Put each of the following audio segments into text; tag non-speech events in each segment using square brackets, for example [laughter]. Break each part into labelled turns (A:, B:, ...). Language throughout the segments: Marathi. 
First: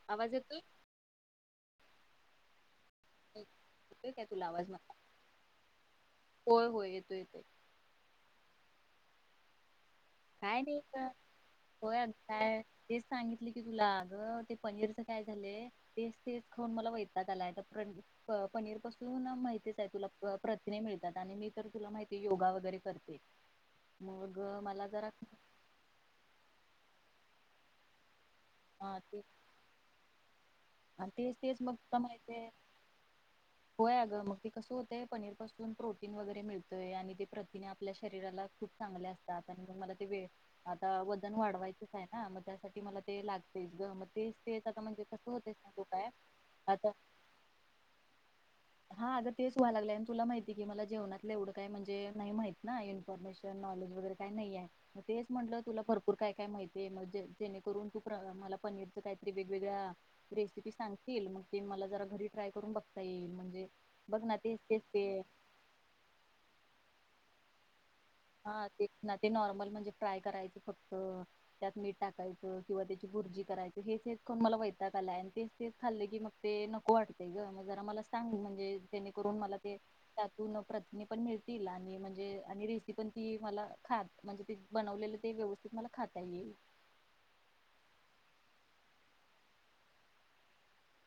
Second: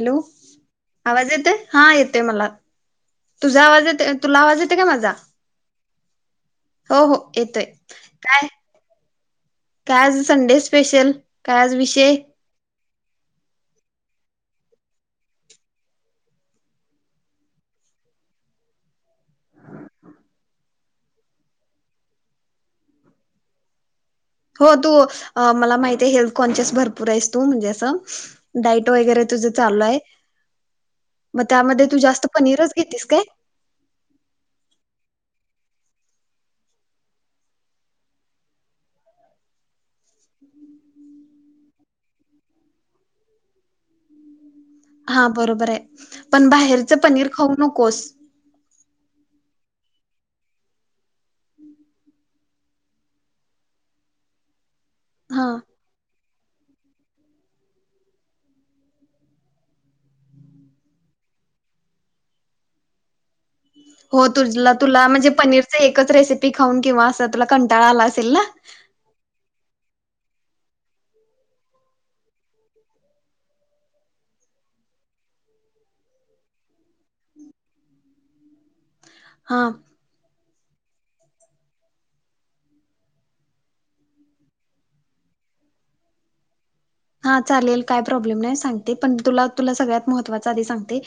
A: हॅलो
B: आवाज येतोय?
A: आवाज येतोय हा येतोय मला तुझा आवाज येत तुला आवाज येतोय का माझा? हो हो येतोय काय. काय आज संडे
B: काय नाही गं
A: स्पेशल? काय आज
B: होय अगं
A: विषय?
B: काय तेच सांगितले की तुला अग ते पनीरच काय झालंय तेच तेच खाऊन मला वैतात आलाय तर पनीर पासून माहितीच आहे तुला प्रथिने मिळतात. आणि मी तर तुला माहिती योगा वगैरे करते. मग
A: हो
B: मला
A: तू
B: जरा
A: मला माहितेय हेल्थ काँचस भर पूरा ईस्तुम जैस
B: हा ते तेच तेच मग
A: त्यामध्ये तू
B: तुला
A: जास्त
B: माहिती
A: पनीरच घेतेस काय
B: होय आग मग ते कस होतेय पनीर पासून प्रोटीन वगैरे मिळतय, आणि ते प्रतिने आपल्या शरीराला खूप चांगले असतात. आणि मग मला ते वे आता वजन वाढवायचेच आहे ना मग त्यासाठी मला ते लाग तेच ग म ते
A: हा बरोबर आहे, पण
B: आता
A: बाहेरच पनीर खाऊ नकोस.
B: हा अग तेच व्हाय लागलेय आणि तुला माहितीय की मला जेवणातलं एवढं काही म्हणजे नाही माहित ना इन्फॉर्मेशन नॉलेज वगैरे काही नाही आहे. तेच
A: हा
B: म्हटलं तुला भरपूर काय काय माहितीय, मग जेणेकरून तू मला पनीरच काहीतरी वेगवेगळ्या रेसिपी सांगशील, मग ते मला जरा घरी ट्राय करून बघता येईल, [unintelligible]
A: हो
B: ना
A: तु
B: तेच तेच
A: तुला
B: ते
A: म्हणजे पनीरची एकच रेसिपी खाऊन किंवा अस तुला कंटाळा आला असेल ना
B: हा तेच ना ते नॉर्मल म्हणजे फ्राय करायचं फक्त, त्यात मीठ टाकायचं, किंवा त्याची भुर्जी करायच, हेच हेच खाऊन मला वैतात आलाय आणि तेच तेच खाल्ले की मग ते नको वाटतेय ग म जरा मला सांग म्हणजे- जेणे करून मला
A: हा
B: ते त प्रतनी पण मिळतील आणि म्हणजे त पण ती मला खात म्हणजे ते बनवलेलं ते व्यवस्थित मला खाता येईल.
A: हा चालेल काय प्रॉब्लेम नाही सांगते पण तु तुला सगळ्यात महत्त्वाचा आधी सांगते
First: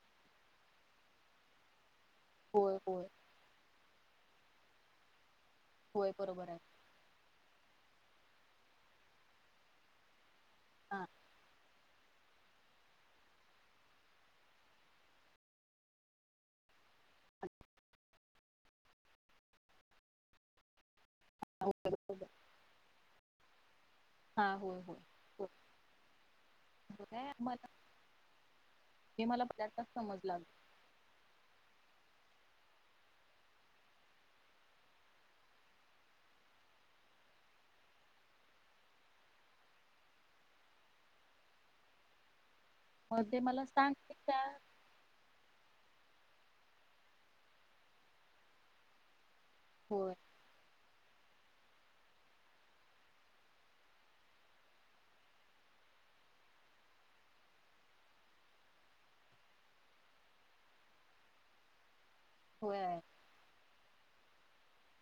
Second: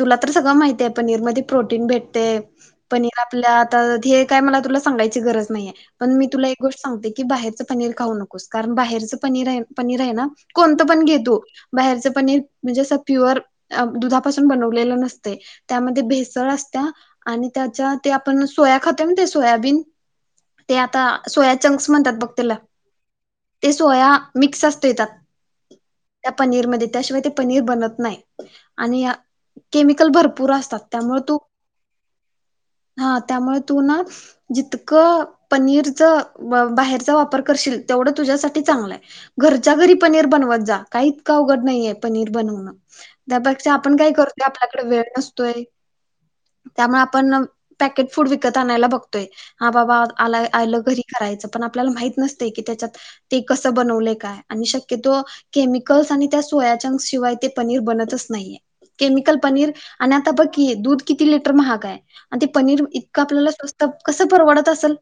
A: तुला तर सगळं माहिती आहे पनीरमध्ये प्रोटीन भेट ते
B: होय होय.
A: पनीर आपल्या आता. हे काय मला तुला सांगायची गरज आहे. नाही
B: होय
A: पण मी तुला
B: बरोबर आहे
A: एक गोष्ट सांगते की बाहेरचं पनीर खाऊ नको. स कारण बाहेरचं पनीर आहे पनीर आहे ना. कोणतं
B: हा
A: पण घेतो. बाहेरच पनीर म्हणजे असं प्युअर दुधापासून बनवलेलं नसते त्यामध्ये भेसळ असत्या आणि त्याच्या ते आपण सोया खाते म्ह ते सोयाबीन ते आता सोया
B: होय
A: चंक्स म्हणतात
B: बरोबर
A: बघ तला सोया
B: हा
A: मिक्स
B: होय
A: असतो
B: होय.
A: त्यात.
B: होय.
A: त्या पनीरमध्ये
B: मग
A: त्याशिवाय ते
B: काय
A: पनीर
B: मला
A: बनत नाही आणि
B: हे मला पदार्थ
A: केमिकल
B: समजला
A: भरपूर असतात त्यामुळे तू हा त्यामुळे तू ना जितकं पनीरच बाहेरचा वापर करशील तेवढं तुझ्यासाठी चांगलंय घरच्या घरी. पण नर बनवत जा काहीच का अवघड नाहीये पणीर बनव न
B: मग ते मला
A: त्यापक्षा
B: सांग
A: आपण काय
B: की त्या
A: करतो आपल्याकडे वेळ नसो. तरी त्यामुळे आपण पॅकेट फूड विकत आणायला बघतोय. हा बाबा आ
B: होय
A: आला अ आल घरी करायच पण आपल्याला माहित नसतय की त्याच्यात ते कस बनवलय काय आणि शक क्यतो केमिकल्स आणि त्या सोयाच्यान शिवाय ते पनीर बनतच नाहीये, केमिकल पनीर आणि आता बघ की दूध किती लिटर महागाय आणि ते पनीर
B: होय
A: इतकं आपल्याला स्वस्त कसं परवडत असल?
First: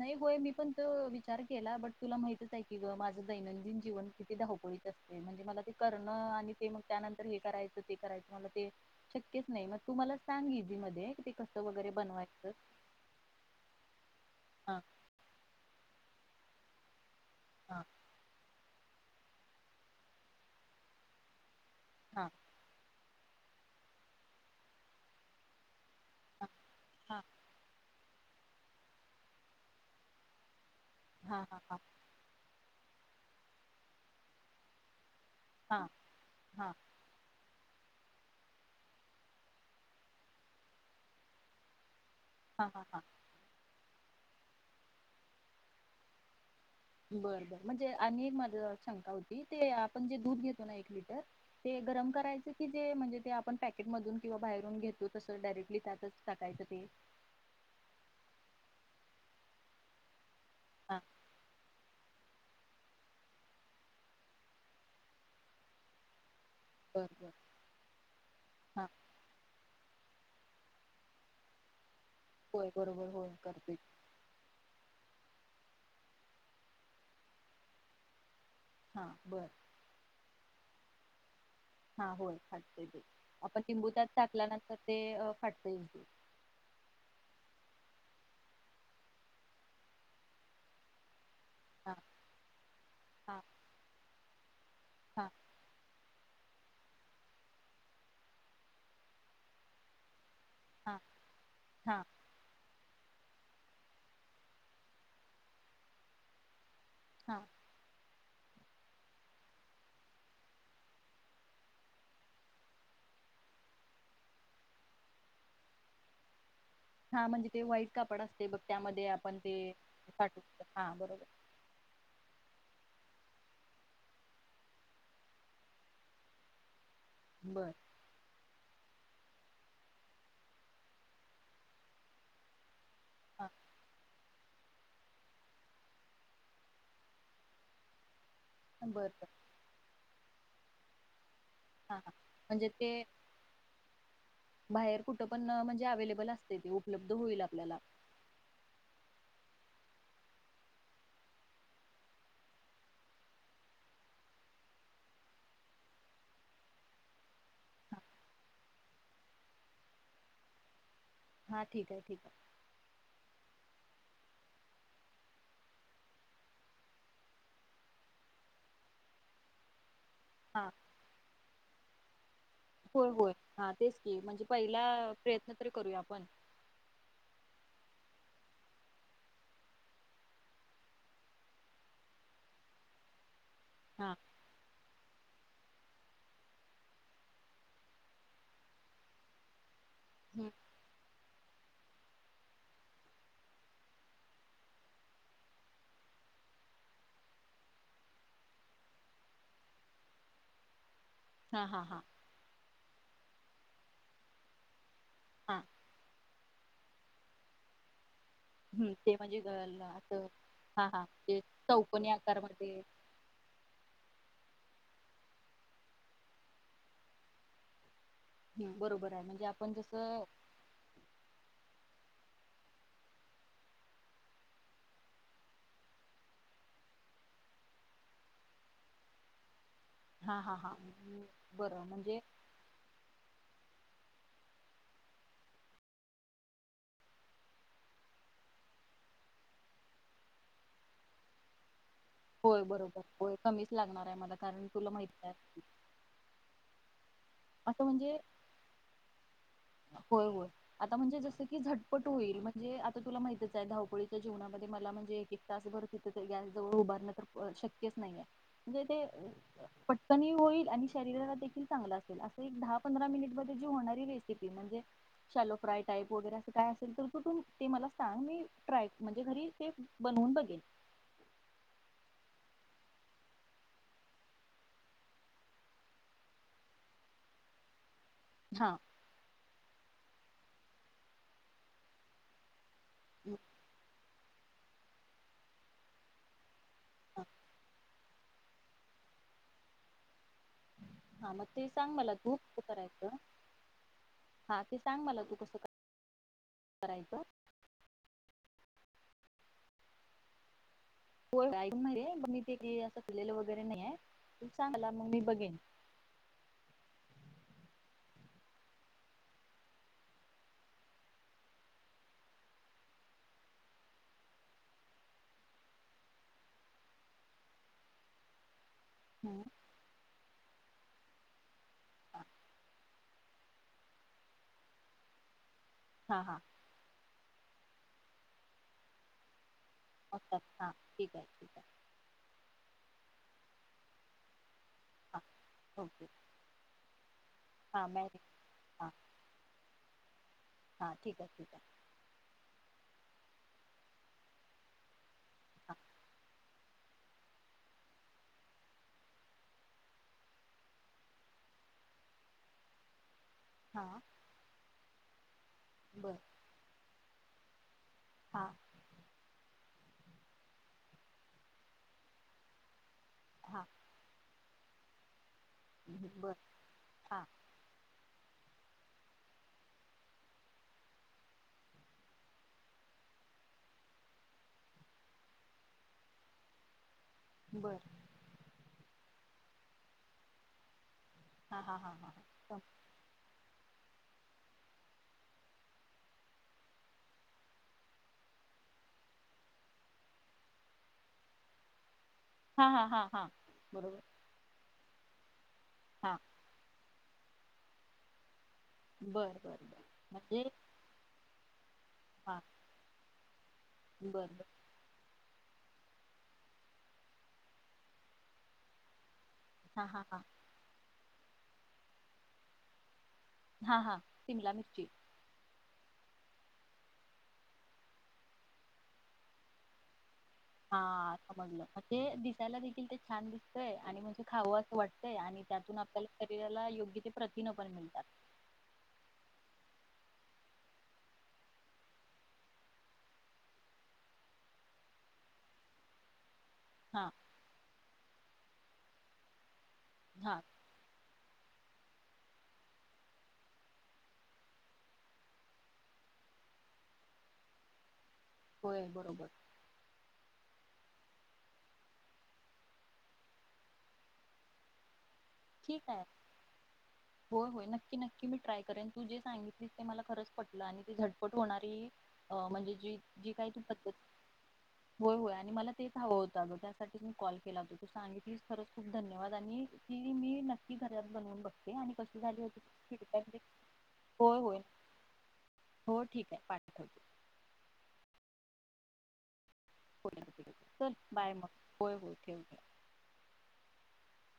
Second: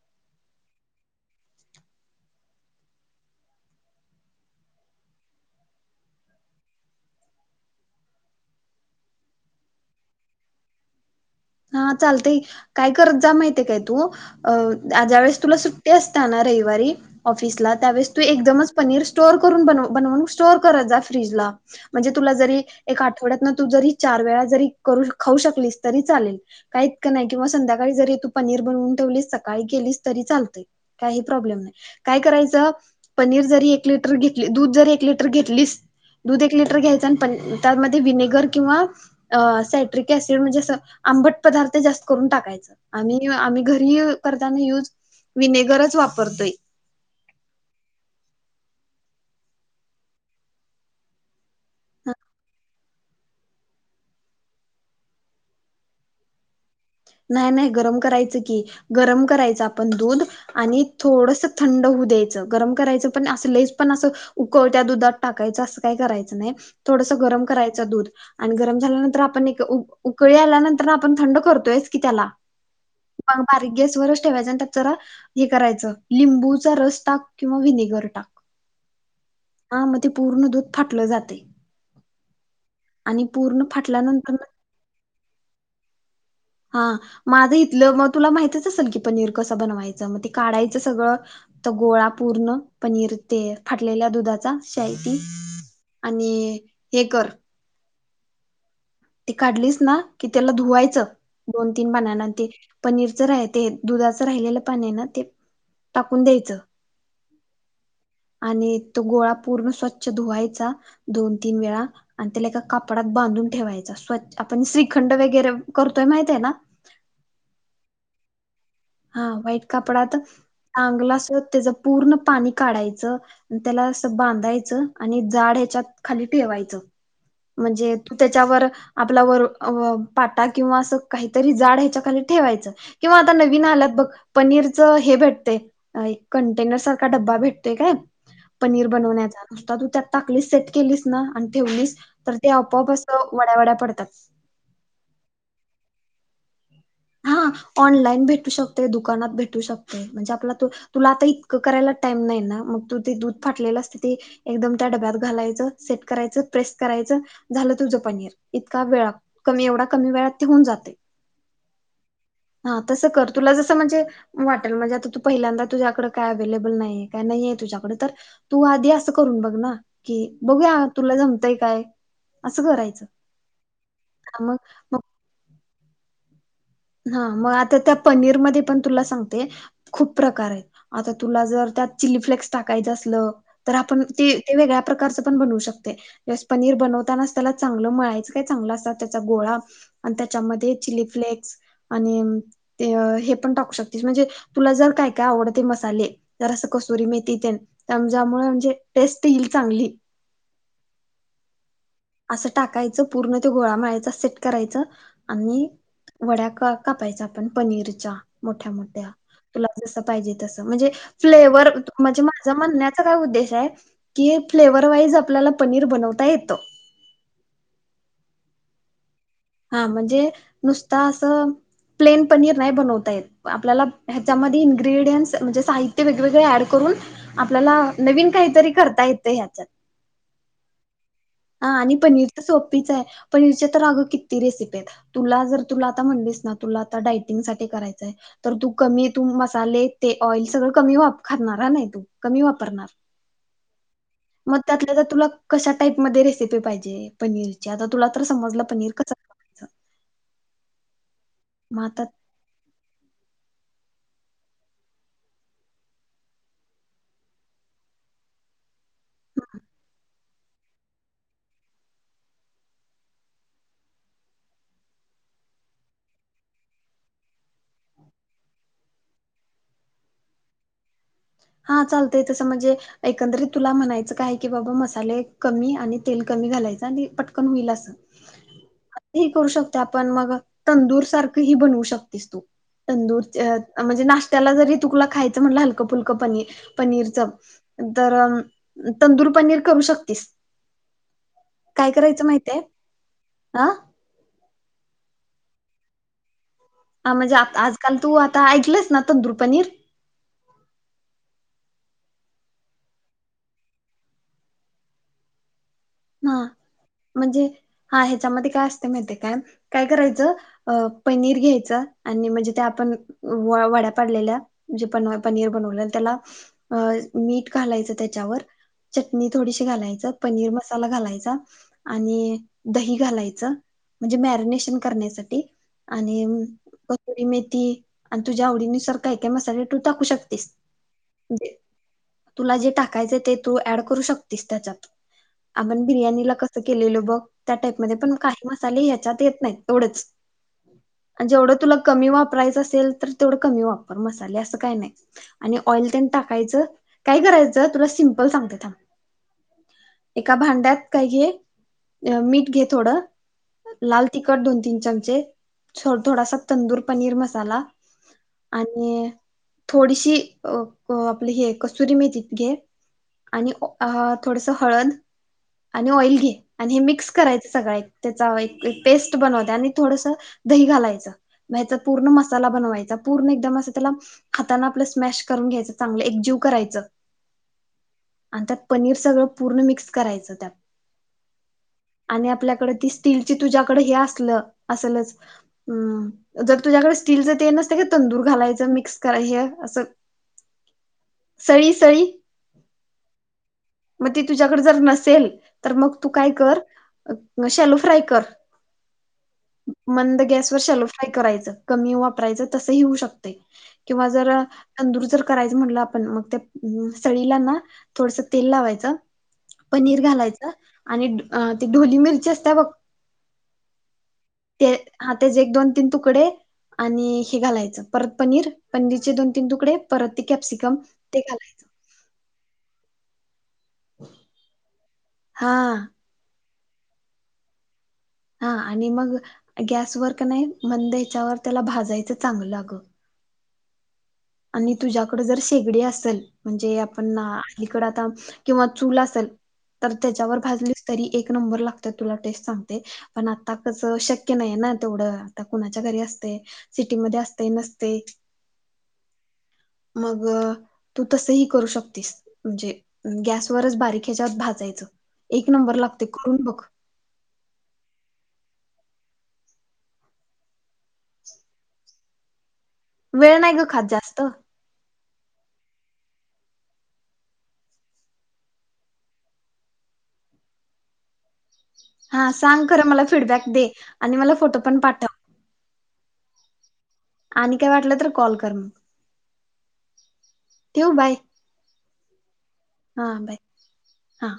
B: नई होय मी पण तो विचार केला, बट तुला माहितच हाय की ग, माझं दैनंदिन जीवन किती धावपळीत असतय म्हणजे मला ते करणं आणि ते मग त्यानंतर हे करायचं, ते करायचं मला ते शक्यच नई मग तू मला सांग इजि मध्ये कि ते कसं वगैरे
A: हा चालतय,
B: बनवायचं
A: काय करत जा माहिते काय तू अ
B: हा
A: आ ज्या वेळेस तुला सुट्टया असत्या ना रविवारी ऑफिसला
B: हा
A: त्यावेळेस तू एकदमच पनीर स्टोअर करून बनव, बनवून स्टोअर करत जा फ्रीज ला म्हणजे
B: हा
A: तुला जरी एक आठवड्यातन तू जरी चार वेळा जरी करू खाऊ शकलीस तरी चालेल.
B: हा
A: काय इतकं नाई किंवा संध्या काळी जरी तू पनीर बनवून ठेवलीस सकाळी केलीस तरी चालतय. काही
B: हा हा
A: प्रॉब्लेम
B: हा
A: नाही,
B: हा
A: काय करायचं. पनीर जरी एक लिटर घेतली, दूध जरी एक लिट टर
B: हा
A: घेतलीस, दूध एक
B: हा
A: लिटर घ्यायचं आणि पण त्यामध्ये विनेगर किंवा अ सायट्रिक ऍसिड म्हणजे असं आंबट पदार्थ जास्त करून
B: हा
A: टाकायचं
B: हा हा
A: आणि आम्ही घ यु करताना युज विनेगरच वापरतोय.
B: बर बर म्हणजे आणि एक माझ शंका होती, ते आपण जे दूध घेतो ना एक लिटर ते गरम करायच कि जे म्हणजे ते आपण पॅकेट मधून किंवा बाहेरून घेतो तस डायरेक्टली त्यातच टाकायचं ते
A: नाय नई गरम करायचं की, गरम करायचं आपण दूध आणि
B: हा
A: थोडस थंड हू द्यायचं, गरम करायचं पण असं लईच पण असं उकळत्या दुधात टाकायचं, असं काय करायचं नई.
B: बर
A: थोडसं
B: बर
A: गरम करायचं दूध आणि गरम
B: हा
A: झाल्यानंतर आपण एक उब उकळी आल्यानंतरन आपण थंड करतोयच की त्याला
B: होय बरोबर होय
A: [unintelligible] बारीक
B: करते
A: गॅसवर ठेवायच आणि त्यात जरा हे करायचं, लिंबूचा रस टाक किंवा व्हिनेगर टाक.
B: हा बर
A: हा म ते पूर्ण दूध फाटलं जातय.
B: हा होय फाटतय ते, आपण लिंबू त्यात
A: फाटल्यानंतर ना-
B: टाकल्यानंतर ते अ फाटतय ते
A: हा माझं इथलं मग तुला माहितच असल की पनीर कसं बनवायचं मग ते काढायचं सगळं तो
B: हा
A: गोळा पूर्ण पनीर
B: हा
A: ते फाटलेल्या दुधाात शाय ती
B: हा
A: आणि हे कर ती काढलीस ना कि त्याला
B: हा
A: धुवायचं दोन-तीन
B: हा
A: पाण्यान ते पनीरचा राहते दुधाचं राहिलेलं पाणी आहे ना ते टाकून द्यायचं.
B: हा.
A: आणि तो गोळा पूर्ण स्वच्छ धुवायचा दोन-तीन वेळा आणि त्याला एका कापडात बांधून ठेवायचा स्वच्छ, आपण श्रीखंड वगैरे करतोय माहित आहे ना.
B: हा म्हणजे ते व्हाइट कापड असतय बघ त्यामध्ये
A: हा
B: आपण ते
A: व्हाइट कापडात
B: पाठवू
A: आ
B: हा बरोबर
A: ग्लासवर चांगल पूर्ण पाणी काढायचं. त्याला असं बांधायचं आणि गाड हेच्यात खाली ठेवायचं.
B: बर
A: म्हणजे तू त्याच्यावर आपला वर व पाटा किंवा असं काहीतरी जाड हेच्याखाली ठेवायच किंवा आता
B: हा
A: नवि नवीन आल्यात बग पनीरच हे भेटतंय अ कंटेनर सारखा डब्बा भेटतोय काय पनीर
B: बर बर
A: बनवण्याचा नुसता तू त्यात टाकली सेट केलीस ना आणि
B: हा
A: ठेवलीस
B: हा
A: तर ते
B: म्हणजे
A: आपोआप असं वड्या-वड्या पडतात.
B: ते अव्हेलेबल असतय ते उप
A: हा ऑनलाईन भेटू शकतोय दुकानात भेट टू शकतय म्हणजे आपला तु तुला आता इतकं करायला टाईम नाय ना मग तू ते दूध फाटलेलं असतय ते एकदम त्या डब्यात घालायच सेट करायचं प्रेस, करायचं झालं
B: हा
A: तुझं पनीर, इतका वेळा कमी एवढा कमी वेळात ते होऊन जातय.
B: हा, ठीक आहे ठीक आहे
A: हा तसं कर तुला ज स म्हणजे वाटेल म्हणजे आता तू पहिल्यांदा तुझ्याकड काय अवलेबल नाही काय, नाही तु्झ्याकड तर तू आधी असं करून बघ ना की बघूया तुला जमतंय. काय असं करायचं
B: होय-होय हा तेच की म्हणजे पहिला
A: मग
B: प्रयत्न तरी करूया आपण.
A: हा मग आता त्या पनीरमध्ये पण तुला सांगते खूप प्रकार आहेत आता तुला जर त्यात चिली फ्लेक्स टाकायचं असलं तर आपण
B: हा
A: ते ते वेगळ्या प्रकारचं पण बनवू शक ते, पनीर बनवतानाच त्याला चांगलं मळायचं काय चांगलं असतात त्याचा गोळा आणि
B: हम्म.
A: त्याच्यामध्ये चिली फ्लेक्स आणि ते हे पण टाकू शकतेस म्हणजे तुला जर काय काय आवडते मसाले जर असं कसुरी मेथी ते त्यामुळे म्हणजे टेस्ट येईल चांगली.
B: हा हा.
A: असं टाकायचं पूर्ण ते गोळा मळायचा सेट करायचं
B: हा
A: आणि वड्या कापायचा आपण पनीरचा. मोठ्या
B: हम्म
A: मोठ्या
B: ते म्हणजे
A: तुला
B: गळाला
A: जस
B: असं
A: पाहिजे तस
B: हा
A: म्हणजे
B: हा ते
A: फ्लेवर
B: चौकनी
A: म्हणजे माझ
B: आकारमध्ये
A: म्हणण्याचा काय उद्देश आहे कि फ्लेवर [unintelligible] वाईज आपल्याला पनीर बनवता येत.
B: हम्म, बरोबर आहे म
A: हा म्हणजे नुसता असं प्लेन पनीर नाही बनवता येत. आपल्याला ह्याच्यामध्ये इन्ग्रेडियंट्स म्हणजे, साहित्य वेगवेगळे ऍड करून आपल्याला नवीन काहीतरी करता येते ह्याच्यात.
B: हा हा हा.
A: हा
B: बरं
A: आणि
B: म्हणजे
A: पनीर तर सोपीच आहे. पनीरच्या तर अगं किती रेसिपी आहेत. तुला जर तुला आता म्हणलीस ना तुला आता डायटिंग साठी करायचंय तर तू कमी तू मसाले ते ऑइल सगळं कमी खातणार नाही तू. कमी
B: होय
A: वापरणार
B: बरोबर, होय कमीच लागणार आहे मला
A: मग
B: कारण तुला
A: त्यातल्या तर
B: माहिती आहे.
A: कशा [unintelligible] पाहिजे. पनीरची
B: असं
A: आता तुला
B: म्हणजे?
A: तर समजलं पनीर कसं करायचं
B: होय होय. आता म्हणजे जस की
A: मग आता
B: झटपट होईल म्हणजे आता तुला माहि धावपळीच्या जीवनामध्ये मला म्हणजे एक एक तास भर तिथ गॅस जवळ उभारण तर शक्यच नाहीय. [unintelligible] [unintelligible] होईल आणि शरीराला देखील चांगला अस दहा पंधरा मिनिट मध्ये जी होणारी रेसिपी म्हणजे, शॅलो फ्राय टाईप वगैरे अस काय असेल तर कुठून ते मला सांग मी ट्राय म्हणजे, घरी ते बनवून बघेल.
A: हा चालतय तसं म्हणजे, एकंदरीत तुला म्हणायचं काय की बाबा मसाले कमी आणि तेल कमी घालायचं आणि पटकन होईल असं.
B: हा
A: हे करू शकते आपण मग तंदूर सारख हि बनवू शकतेस तू. तंदूर च म्हणजे नाश त्याला जरी तुला खायच म्हण फुलक पनीर. पनिरच. तर तंदूर पनीर करू शकतीस.
B: हा म ते
A: काय
B: सांग मला
A: करायचं
B: तू
A: माहितय
B: कसं करायचं? हा सांग मला तू कस का
A: हा म्हणजे, आ आजकाल तू आता ऐकलंस. ना तंदूर पनीर?
B: [unintelligible]
A: हा म्हणजे, हा ह्याच्यामध्ये काय असते माहिते काय काय करायचं अ पनीर घ्यायचं आणि म्हणजे, त्या आपण वड्या पाडलेल्या जे प पनीर बनवल्या त्याला अ मीठ घालायचं त्याच्यावर चटणी
B: हम्म.
A: थोडीशी घालायचं. पनीर म मसाला घालायचा,
B: हा
A: आणि दही घालायच, म्हणजे मॅरिनेशन करण्यासाठी.
B: हा
A: आणि
B: हा
A: कसूरी मेथी. आणि तुझ्या आवडीनुसर काय काय मसाले तू टाकू
B: असतात
A: शकतेस.
B: हा ठीक आहे ठीक आहे
A: तुला जे टाकायचं आहे ते तू ऍड करू शकतेस त्याच्यात.
B: हा ओके
A: बिर्यानीला कसं केलेलो बग त्या टाईप
B: हा
A: मध्ये
B: मॅ
A: पण काही मसाले
B: हा
A: ह्याच्यात येत नाहीत एव - - एवढंच.
B: हा ठीक आहे ठीक
A: जेवढं
B: आहे
A: तुला कमी वापरायचं असेल तर- - तेवढं कमी वापर मसाले असं काही नाही आणि
B: हा
A: ऑइल त्यांनी टाकायचं काय करायचं तुला सिंपल सांगते थांब - - एका भांड्यात काय घे? मीठ घे थोडं
B: हा
A: लाल तिखट दोन तीन चमचे,
B: बरं
A: थोडासा तंदूर पनीर मसाला,
B: हा
A: साला, आणि - - थोडीशी अ आपली हे कसुरी मेथी घे. आणि
B: हा
A: अ - - थोडंसं हळद आणि ऑइल घे
B: बर
A: आणि हे मिक्स
B: हा
A: करायचं सगळ - - त्याचा एक पेस्ट बनवते आणि थोडस दही घालयच नाहीतरं पूर्ण मसाला बनवायचा, पूर्ण एकदम असं त्याला हाताान आपलं स्मॅश करून घ्यायच चांगलं एकजीव करायचं.
B: बर
A: आणि त्या पनीर- - सगळं पूर्ण मिक्स - - करायचं त्यात
B: हा हा हा हा
A: आणि
B: हा
A: आपल्याकडे ती स्टीलची तुझ्याकडे हे अस- - असलच जर तुझ्याकडे स्टीलच ते नसतय काय ते तंदूर घालायच मिक्स कराय ह अस सळी - सळी
B: हा हा हा हा. बरोबर
A: मग ते तुझाकडे जर नस- - सेलं - - तर मग तू
B: हा
A: काय कर - - शेलो फ्राय कर.
B: बर बर बर
A: मंद
B: म्हणजे
A: गॅसवर शलो फ्राय करायच कमी
B: हा
A: वापरायचं तसही होऊ शकतय किंवा
B: बर
A: जर
B: बर
A: तंदूर जर - - करायच म्हटलं आपण मग सळीला ना थोडसं- - तेल लावायचं.
B: हा
A: पनीर
B: हा हा
A: घालायचं - - आणि ढ ते ढोली मिरची असत्या बघ -
B: हा हा शिमला
A: - ते
B: मिरची
A: हा तेच एक दोन तीन तुकडे आणि हे घालायचं. परत पनीर पनीरचे दोन तीन तुकडे परत ते कॅप्सिकम
B: हा
A: ते घालायचं
B: समजलं ते दिसायला देखील ते - - छान दिस तयं आणि म खावं असं वाटतंय आणि
A: हा
B: त्यातून आपल्याला शरीरा ला योग्य ते प्रथिन पण मिळतात.
A: हा आणि मग गॅसवर कनि मंद ह्याच्यावर त्याला भाजायचं चांगल आग. आणि तुझ्याकडे जर शेगडी असेल. म्हणजे
B: हा
A: आपण अलीकड आता. किंवा चूल असेल. तर त्याच्यावर
B: हा
A: भाजलीच तरी एक नंबर लाग तर तुला टेस्ट सांगते. पण आताच शक्य नाही ना तेवढं, आता कुणाच्या घरी असतय सिटीमध्ये असतय नसतय.
B: होय बरोबर.
A: मग तू तसही करू शकतीस, म्हणजे गॅसवरच बारीक ह्याच्यात भाजयचं. एक नंबर
B: ठीक आहे
A: लागतय करून बघ.
B: होय होय नक्की नक्की मी ट्राय करेन तू जे सांगितली मला खरच पटलं आणि झटपट होणारी म्हणजे जी जी
A: वेळ
B: काही
A: नाही
B: तू
A: ग खात
B: पध्दत
A: जास्त
B: होय होय आणि मला तेच हवं होत. आगं त्यासाठी मी कॉल केला हो तू सांगितलीस खरच खूप धन्यवाद आणि ते मी नक्की घरात बनवून बघते. आणि कशी
A: हा
B: झाली होती
A: सांग खरं मला फीडबॅक दे आणि मला
B: होय होय
A: फोटो पण पाठव.
B: हो ठीकाय पाठवते.
A: आणि काय वाटलं तर कॉल कर मग.
B: ओके ओके चल बाय मग होय होय ठेव ठे
A: हा बाय हा.